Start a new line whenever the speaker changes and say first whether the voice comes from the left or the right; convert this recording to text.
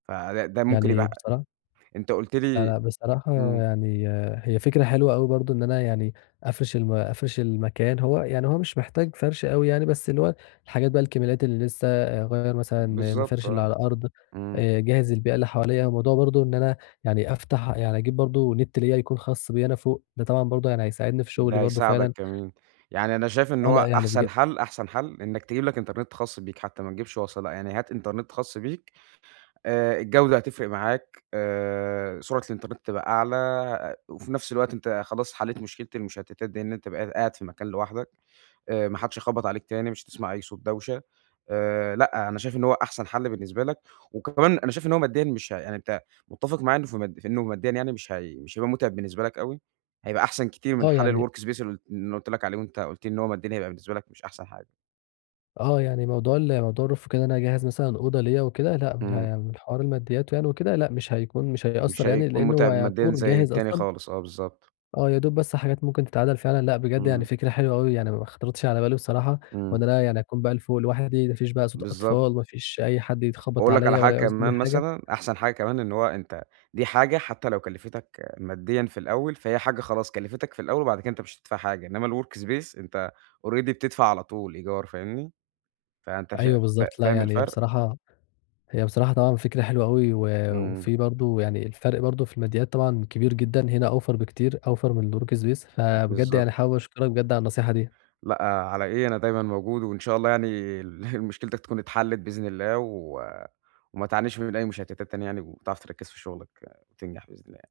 right: فده ده ممكن
left: يعني
right: يبقى
left: بصراحة
right: أنت قُلت
left: لأ،
right: لي
left: لأ بصراحة
right: إمم.
left: يعني هي فكرة حلوة أوي برضه إن أنا يعني أفرِش الم أفرِش المكان هو يعني هو مش محتاج فرش أوي يعني، بس اللي هو الحاجات بقى الكماليات اللي لسّه، اغيّر مثلًا
right: بالضبط
left: المفارش اللي
right: آه،
left: على الأرض،
right: إمم.
left: آآ، اجهز البيئة اللي حواليّا الموضوع برضه إن أنا يعني أفتح يعني أجيب برضه نت ليّا يكون خاص بيّا أنا فوق، ده طبعًا برضه يعني هيساعدني في شغلي
right: ده
left: برضه
right: هيساعدك
left: فعلًا.
right: كمان، يعني أنا شايف إن
left: آه لأ،
right: هو
left: يعني بج
right: أحسن حل أحسن حل إنّك تجيب لك إنترنت خاص بيك حتّى ما تجيبش وصلة بقى، يعني هات إنترنت خاص بيك، آآ الجودة هتفرق معاك، آآ سرعة الإنترنت تبقى أعلى وفي نفْس الوقت أنت خلاص حليت مشكلة المشتتات دي إن أنت بقيت قاعد في مكان لوحدك، آآ ما حدش هيخبط عليك تاني، مش هتسمع أي صوت دوشة، آآ لأ أنا شايف إن هو أحسن حل بالنسبة لك، وكمان أنا شايف إن هو ماديًا مش ه يعني أنت متّفق معاك في إنّه مد في إنّه ماديًا يعني مش هي مش هيبقى متعب بالنسبة لك أوي، هيبقى أحسن كتير من
left: آه،
right: حال
left: يعني
right: الwork space ال اللي أنا قُلت لك عليه وأنت قُلت لي إن هو ماديًا هيبقى بالنسبة لك مش أحسن حاجة.
left: آه، يعني موضوع ال موضوع الroof وكده إن أنا أجهّز مثلًا أوضة ليّا وكده
right: إمم.
left: لأ، [unintelligible] حوار الماديّات يعني وكده، لأ، مش هيكون مش
right: مش
left: هيأثر يعني،
right: هيكون
left: لأنّه هو
right: متعب ماديًا
left: يعتبر
right: زي
left: جاهز
right: التاني
left: أصلًا.
right: خالص، آه، بالضبط.
left: آه، يا دوب بس حاجات ممكن تتعدل فعلًا، لأ، بجد يعني
right: إمم.
left: فكرة حلوة أوي يعني م ما خطرتش على بالي بصراحة،
right: إمم.
left: وإن أنا يعني أكون بقى ل فوق لوحدي، ما فيش بقى صوت
right: بالضبط.
left: أطفال، ما فيش أي حد يخبّط
right: وأقول لك على
left: عليَّا
right: حاجة
left: ولا يعوز مني
right: كمان
left: حاجة.
right: مثلًا، أحسن حاجة كمان إن هو أنت دي حاجة حتّى لو كلِفتَك ماديًا في الأوّل، فهي حاجة خلاص كلِفتَك في الأوّل وبعد كده أنت مش هتدفع حاجة، إنّما الwork space أنت already بتدفع على طول إيجار فاهمني؟ فأنت شا
left: أيوَه
right: فا
left: بالضبط، لأ،
right: فاهم
left: يعني هي
right: الفرق؟
left: بصراحة هي بصراحة طبعًا فكرة حلوة أوي و
right: إمم.
left: وفي برضه يعني الفرق برضه في الماديات طبعًا كبير جدًا، هنا أوفر بكتير، أوفر من works pace، فبجد يعني
right: بالضبط.
left: حابب أشكرك بجد على النصيحة دي.
right: لأ، على إيه؟ أنا دايمًا موجود وإن شاء الله يعني ال مشكلتك تكون اتحلت بإذن الله و وما تعانيش من أي مشتتات تانية يعني وتعرف تركز في شغلك وتنجح، بإذن الله يعني.